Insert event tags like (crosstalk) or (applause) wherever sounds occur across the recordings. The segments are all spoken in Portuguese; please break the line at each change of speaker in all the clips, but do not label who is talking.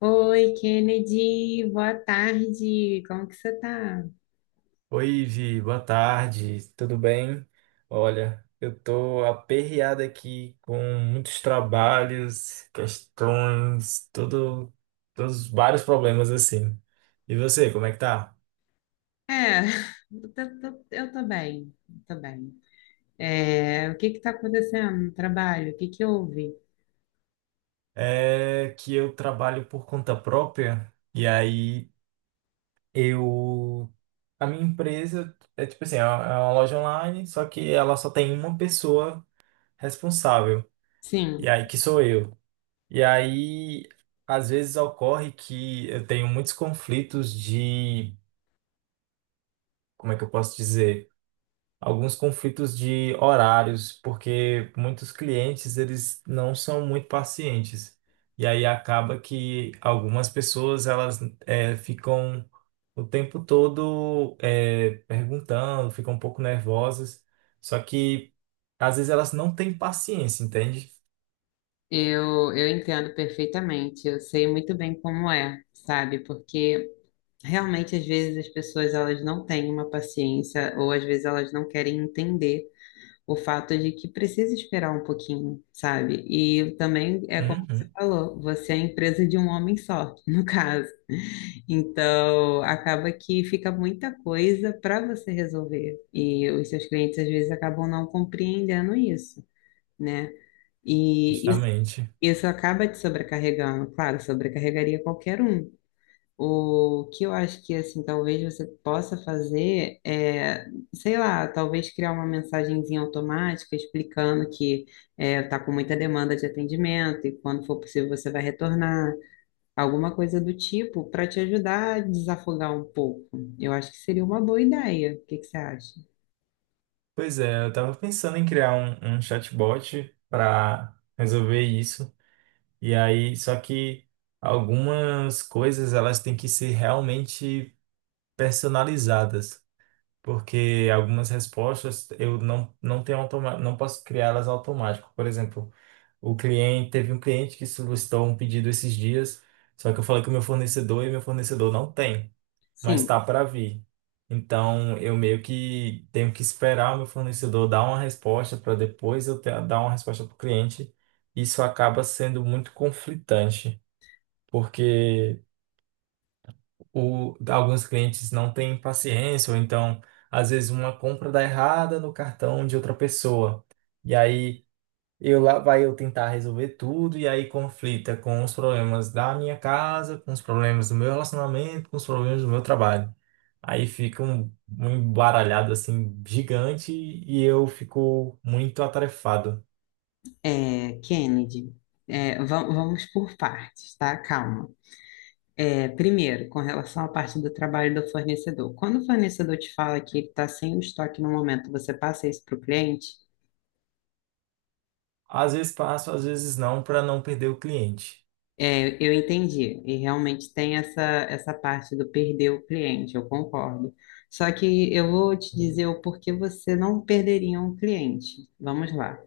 Oi, Kennedy, boa tarde. Como que você tá?
Oi, Vi, boa tarde, tudo bem? Olha, eu tô aperreado aqui com muitos trabalhos, questões, tudo, todos vários problemas assim. E você, como é que tá?
É, (laughs) eu tô bem, eu tô bem. O que que tá acontecendo no trabalho? O que que houve?
É que eu trabalho por conta própria e aí eu a minha empresa é tipo assim, é uma loja online, só que ela só tem uma pessoa responsável. E
Sim,
aí que sou eu. E aí, às vezes ocorre que eu tenho muitos conflitos de, como é que eu posso dizer? Alguns conflitos de horários, porque muitos clientes eles não são muito pacientes. E aí acaba que algumas pessoas elas ficam o tempo todo perguntando, ficam um pouco nervosas. Só que às vezes elas não têm paciência, entende?
eu entendo perfeitamente. Eu sei muito bem como é, sabe? Porque realmente às vezes as pessoas elas não têm uma paciência ou às vezes elas não querem entender o fato de que precisa esperar um pouquinho, sabe? E também é como você
Uhum,
falou, você é a empresa de um homem só, (laughs) no caso. Então, acaba que fica muita coisa para você resolver. E os seus clientes às vezes acabam não compreendendo isso, né? E isso,
justamente.
isso acaba te sobrecarregando, claro, sobrecarregaria qualquer um. O que eu acho que, assim, talvez você possa fazer é, sei lá, talvez criar uma mensagenzinha automática explicando que está com muita demanda de atendimento e quando for possível você vai retornar, alguma coisa do tipo, para te ajudar a desafogar um pouco. Eu acho que seria uma boa ideia. O que que você acha?
Pois é, eu tava pensando em criar um chatbot para resolver isso. E aí, só que algumas coisas elas têm que ser realmente personalizadas, porque algumas respostas eu não tenho automa não posso criá-las automático. Por exemplo, o cliente teve um cliente que solicitou um pedido esses dias, só que eu falei com o meu fornecedor e meu fornecedor não tem mas
Sim,
tá para vir. Então, eu meio que tenho que esperar o meu fornecedor dar uma resposta para depois dar uma resposta para o cliente. Isso acaba sendo muito conflitante, porque alguns clientes não têm paciência, ou então, às vezes, uma compra dá errada no cartão de outra pessoa. E aí, eu lá vai eu tentar resolver tudo, e aí conflita com os problemas da minha casa, com os problemas do meu relacionamento, com os problemas do meu trabalho. Aí fica um embaralhado assim gigante e eu fico muito atarefado.
é, Kennedy, vamos por partes, tá? Calma. É, primeiro, com relação à parte do trabalho do fornecedor. Quando o fornecedor te fala que ele está sem o estoque no momento, você passa isso para o cliente?
Às vezes passo, às vezes não, para não perder o cliente.
É, eu entendi, e realmente tem essa parte do perder o cliente, eu concordo. Só que eu vou te dizer o porquê você não perderia um cliente. Vamos lá.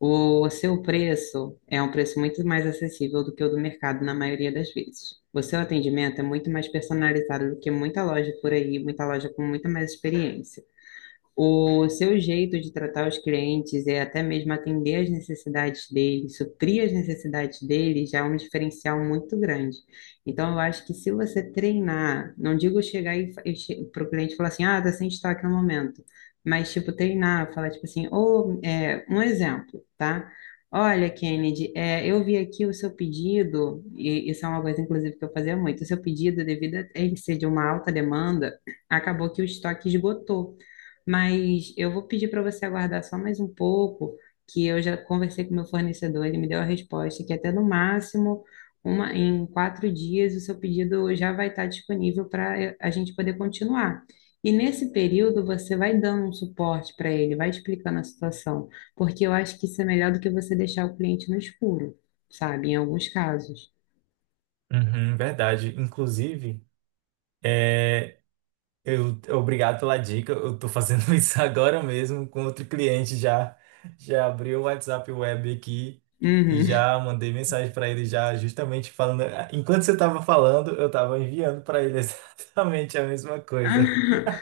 O seu preço é um preço muito mais acessível do que o do mercado na maioria das vezes. O seu atendimento é muito mais personalizado do que muita loja por aí, muita loja com muita mais experiência. O seu jeito de tratar os clientes e até mesmo atender as necessidades deles, suprir as necessidades deles, já é um diferencial muito grande. Então, eu acho que se você treinar, não digo chegar e, para o cliente falar assim, ah, tá sem estoque no momento, mas, tipo, treinar, falar, tipo assim, ou, é, um exemplo, tá? Olha, Kennedy, é, eu vi aqui o seu pedido, e isso é uma coisa, inclusive, que eu fazia muito, o seu pedido, devido a ele ser de uma alta demanda, acabou que o estoque esgotou. Mas eu vou pedir para você aguardar só mais um pouco, que eu já conversei com meu fornecedor, ele me deu a resposta que até no máximo em 4 dias o seu pedido já vai estar disponível para a gente poder continuar. E nesse período você vai dando um suporte para ele, vai explicando a situação, porque eu acho que isso é melhor do que você deixar o cliente no escuro, sabe? Em alguns casos.
Uhum, verdade. Inclusive, é, eu obrigado pela dica. Eu tô fazendo (laughs) isso agora mesmo com outro cliente já. Já abri o WhatsApp Web aqui e
Uhum.
já mandei mensagem para ele já justamente falando. "Ah, enquanto você estava falando, eu estava enviando para ele (laughs) exatamente a mesma coisa.
(laughs)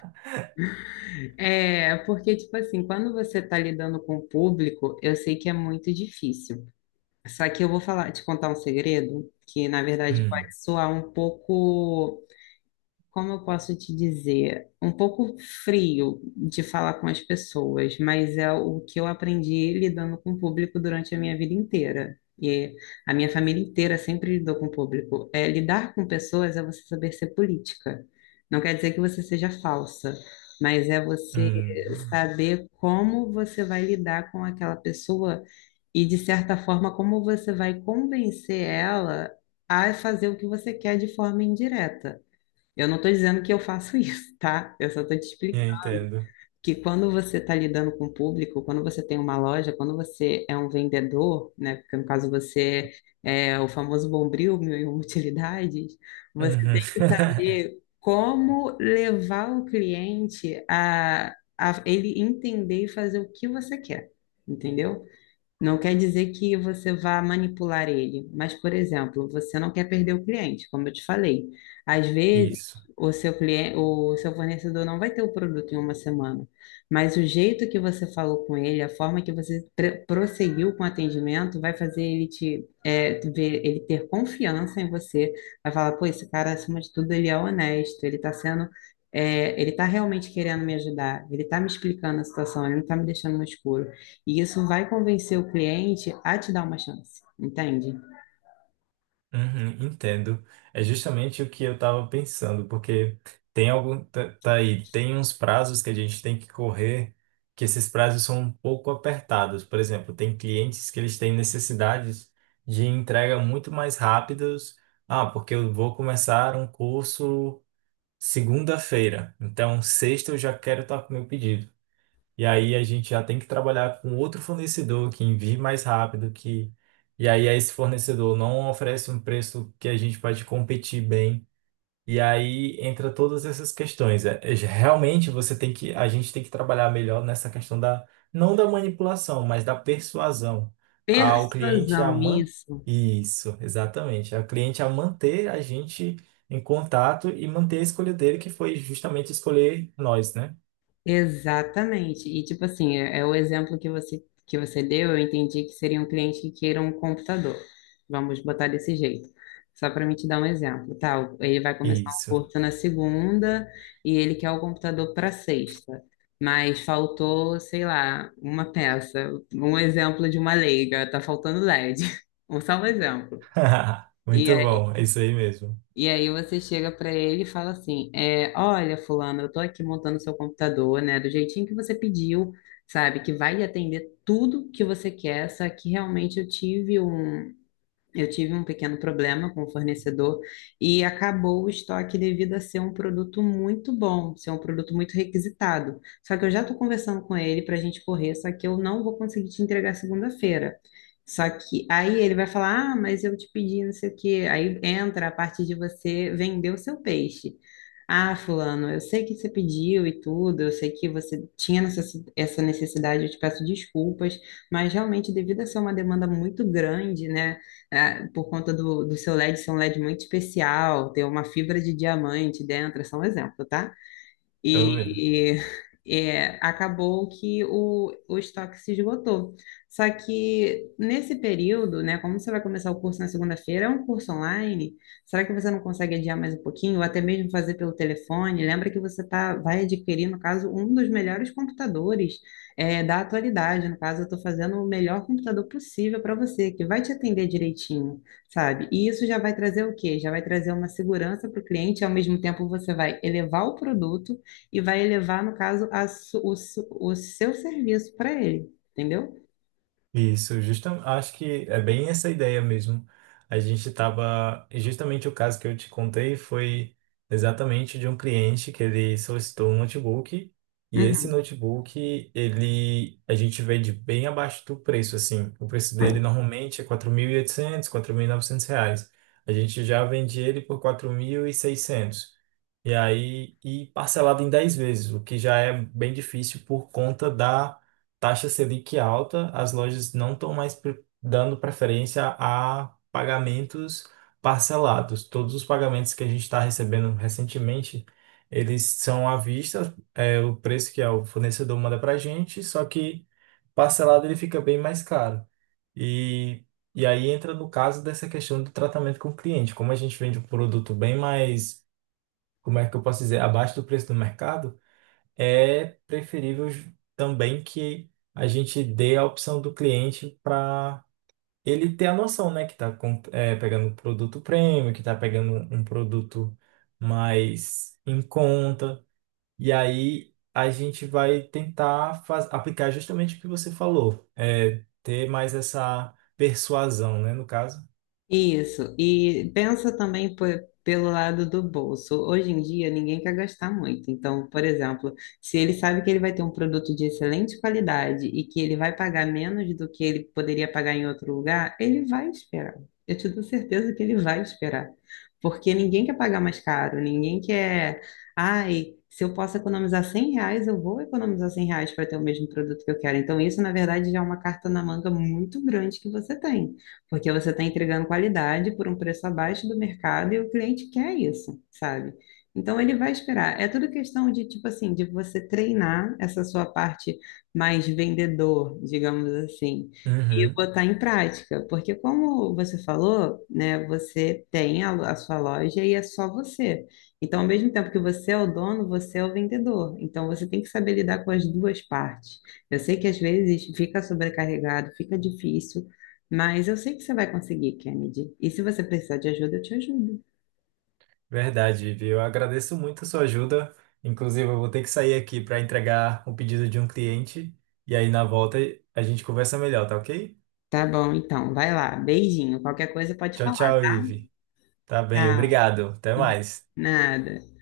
É, porque, tipo assim, quando você está lidando com o público, eu sei que é muito difícil. Só que eu vou falar, te contar um segredo que, na verdade, pode
Hum,
soar um pouco como eu posso te dizer, um pouco frio de falar com as pessoas, mas é o que eu aprendi lidando com o público durante a minha vida inteira. E a minha família inteira sempre lidou com o público. É, lidar com pessoas é você saber ser política. Não quer dizer que você seja falsa, mas é você
hum.
saber como você vai lidar com aquela pessoa e, de certa forma, como você vai convencer ela a fazer o que você quer de forma indireta. Eu não estou dizendo que eu faço (laughs) isso, tá? Eu só estou te
Eu
explicando
entendo.
que quando você está lidando com o público, quando você tem uma loja, quando você é um vendedor, né? Porque no caso você é o famoso bombril, mil e uma utilidades, você
Uhum.
tem que saber como levar o cliente a ele entender e fazer o que você quer, entendeu? Não quer dizer que você vá manipular ele, mas, por exemplo, você não quer perder o cliente, como eu te falei. Às
(laughs)
vezes,
Isso.
o seu cliente, o seu fornecedor não vai ter o produto em uma semana, mas o jeito que você falou com ele, a forma que você prosseguiu com o atendimento, vai fazer ele te, é, ver, ele ter confiança em você, vai falar, pô, esse cara, acima de tudo, ele é honesto, ele está sendo, é, ele está realmente querendo me ajudar, ele está me explicando a situação, ele não está me deixando no escuro. E isso vai convencer o cliente a te dar uma chance, entende?
Uhum, entendo. É justamente o que eu estava pensando, porque tem algum, tá, tá aí, tem uns prazos que a gente tem que correr, que esses prazos são um pouco apertados. Por exemplo, tem clientes que eles têm necessidades de entrega muito mais rápidas. Ah, porque eu vou começar um curso segunda-feira, então sexta eu já quero estar com o meu pedido. E aí a gente já tem que trabalhar com outro fornecedor que envie mais rápido, que e aí esse fornecedor não oferece um preço que a gente pode competir bem. E aí entra todas essas questões. Realmente você tem que, a gente tem que trabalhar melhor nessa questão da, não da manipulação, mas da persuasão ao cliente a
Persuasão,
man...
isso.
Isso, exatamente. Ao cliente a manter a gente em contato e manter a escolha dele, que foi justamente escolher nós, né?
Exatamente. E tipo assim, é, é o exemplo que você deu, eu entendi que seria um cliente que queira um computador. Vamos botar desse jeito. Só para me te dar um exemplo, tá? Ele vai começar um
Isso.
curso na segunda e ele quer o computador para sexta. Mas faltou, sei lá, uma peça, um exemplo de uma leiga, tá faltando LED. (laughs) Só um exemplo.
(laughs)
E
Muito
aí
bom, é isso aí mesmo.
E aí você chega para ele e fala assim, é, olha, fulano, eu tô aqui montando seu computador, né, do jeitinho que você pediu, sabe, que vai atender tudo que você quer, só que realmente eu tive um pequeno problema com o fornecedor e acabou o estoque devido a ser um produto muito bom, ser um produto muito requisitado. Só que eu já estou conversando com ele para a gente correr, só que eu não vou conseguir te entregar segunda-feira. Só que aí ele vai falar: ah, mas eu te pedi não sei o quê. Aí entra a parte de você vender o seu peixe. Ah, fulano, eu sei que você pediu e tudo, eu sei que você tinha essa necessidade, eu te peço desculpas, mas realmente, devido a ser uma demanda muito grande, né? É, por conta do seu LED ser um LED muito especial, ter uma fibra de diamante dentro, é só um exemplo, tá?
Tô vendo.
E é, acabou que o estoque se esgotou. Só que nesse período, né, como você vai começar o curso na segunda-feira, é um curso online, será que você não consegue adiar mais um pouquinho, ou até mesmo fazer pelo telefone? Lembra que você tá, vai adquirir, no caso, um dos melhores computadores é, da atualidade. No caso, eu estou fazendo o melhor computador possível para você, que vai te atender direitinho, sabe? E isso já vai trazer o quê? Já vai trazer uma segurança para o cliente, ao mesmo tempo você vai elevar o produto e vai elevar, no caso, a su- o, su- o seu serviço para ele, entendeu?
Isso, justamente, acho que é bem essa ideia mesmo. A gente tava, e justamente o caso que eu te contei foi exatamente de um cliente que ele solicitou um notebook e esse
Uhum.
notebook, ele a gente vende bem abaixo do preço assim. O preço dele normalmente é 4.800, R$ 900. A gente já vende ele por 4.600. E aí, e parcelado em 10 vezes, o que já é bem difícil por conta da taxa Selic alta. As lojas não estão mais dando preferência a pagamentos parcelados. Todos os pagamentos que a gente está recebendo recentemente, eles são à vista, é o preço que é o fornecedor manda para a gente, só que parcelado ele fica bem mais caro. E, e aí entra no caso dessa questão do tratamento com o cliente. Como a gente vende um produto bem mais como é que eu posso dizer, abaixo do preço do mercado, é preferível também que a gente dê a opção do cliente para ele ter a noção, né, que está pegando um produto premium, que está pegando um produto mais em conta. E aí a gente vai tentar aplicar justamente o que você falou, é, ter mais essa persuasão, né, no caso.
Isso, e pensa também pelo lado do bolso. Hoje em dia, ninguém quer gastar muito. Então, por exemplo, se ele sabe que ele vai ter um produto de excelente qualidade e que ele vai pagar menos do que ele poderia pagar em outro lugar, ele vai esperar. Eu te dou certeza que ele vai esperar. Porque ninguém quer pagar mais caro, ninguém quer. Ai, se eu posso economizar 100 reais, eu vou economizar 100 reais para ter o mesmo produto que eu quero. Então, isso, na verdade, já é uma carta na manga muito grande que você tem porque você está entregando qualidade por um preço abaixo do mercado e o cliente quer isso, sabe? Então ele vai esperar. É tudo questão de tipo assim, de você treinar essa sua parte mais vendedor, digamos assim, e
Uhum.
botar em prática, porque como você falou, né, você tem a sua loja e é só você. Então, ao mesmo tempo que você é o dono, você é o vendedor. Então, você tem que saber lidar com as duas partes. Eu sei que às vezes fica sobrecarregado, fica difícil, mas eu sei que você vai conseguir, Kennedy. E se você precisar de ajuda, eu te ajudo.
Verdade, Ivi. Eu agradeço muito a sua ajuda. Inclusive, eu vou ter que sair aqui para entregar um pedido de um cliente. E aí, na volta, a gente conversa melhor, tá ok?
Tá bom, então. Vai lá. Beijinho. Qualquer coisa pode
Tchau,
falar.
tchau, Ivi. Tá bem,
Tchau.
obrigado. Até
(laughs)
mais.
Nada.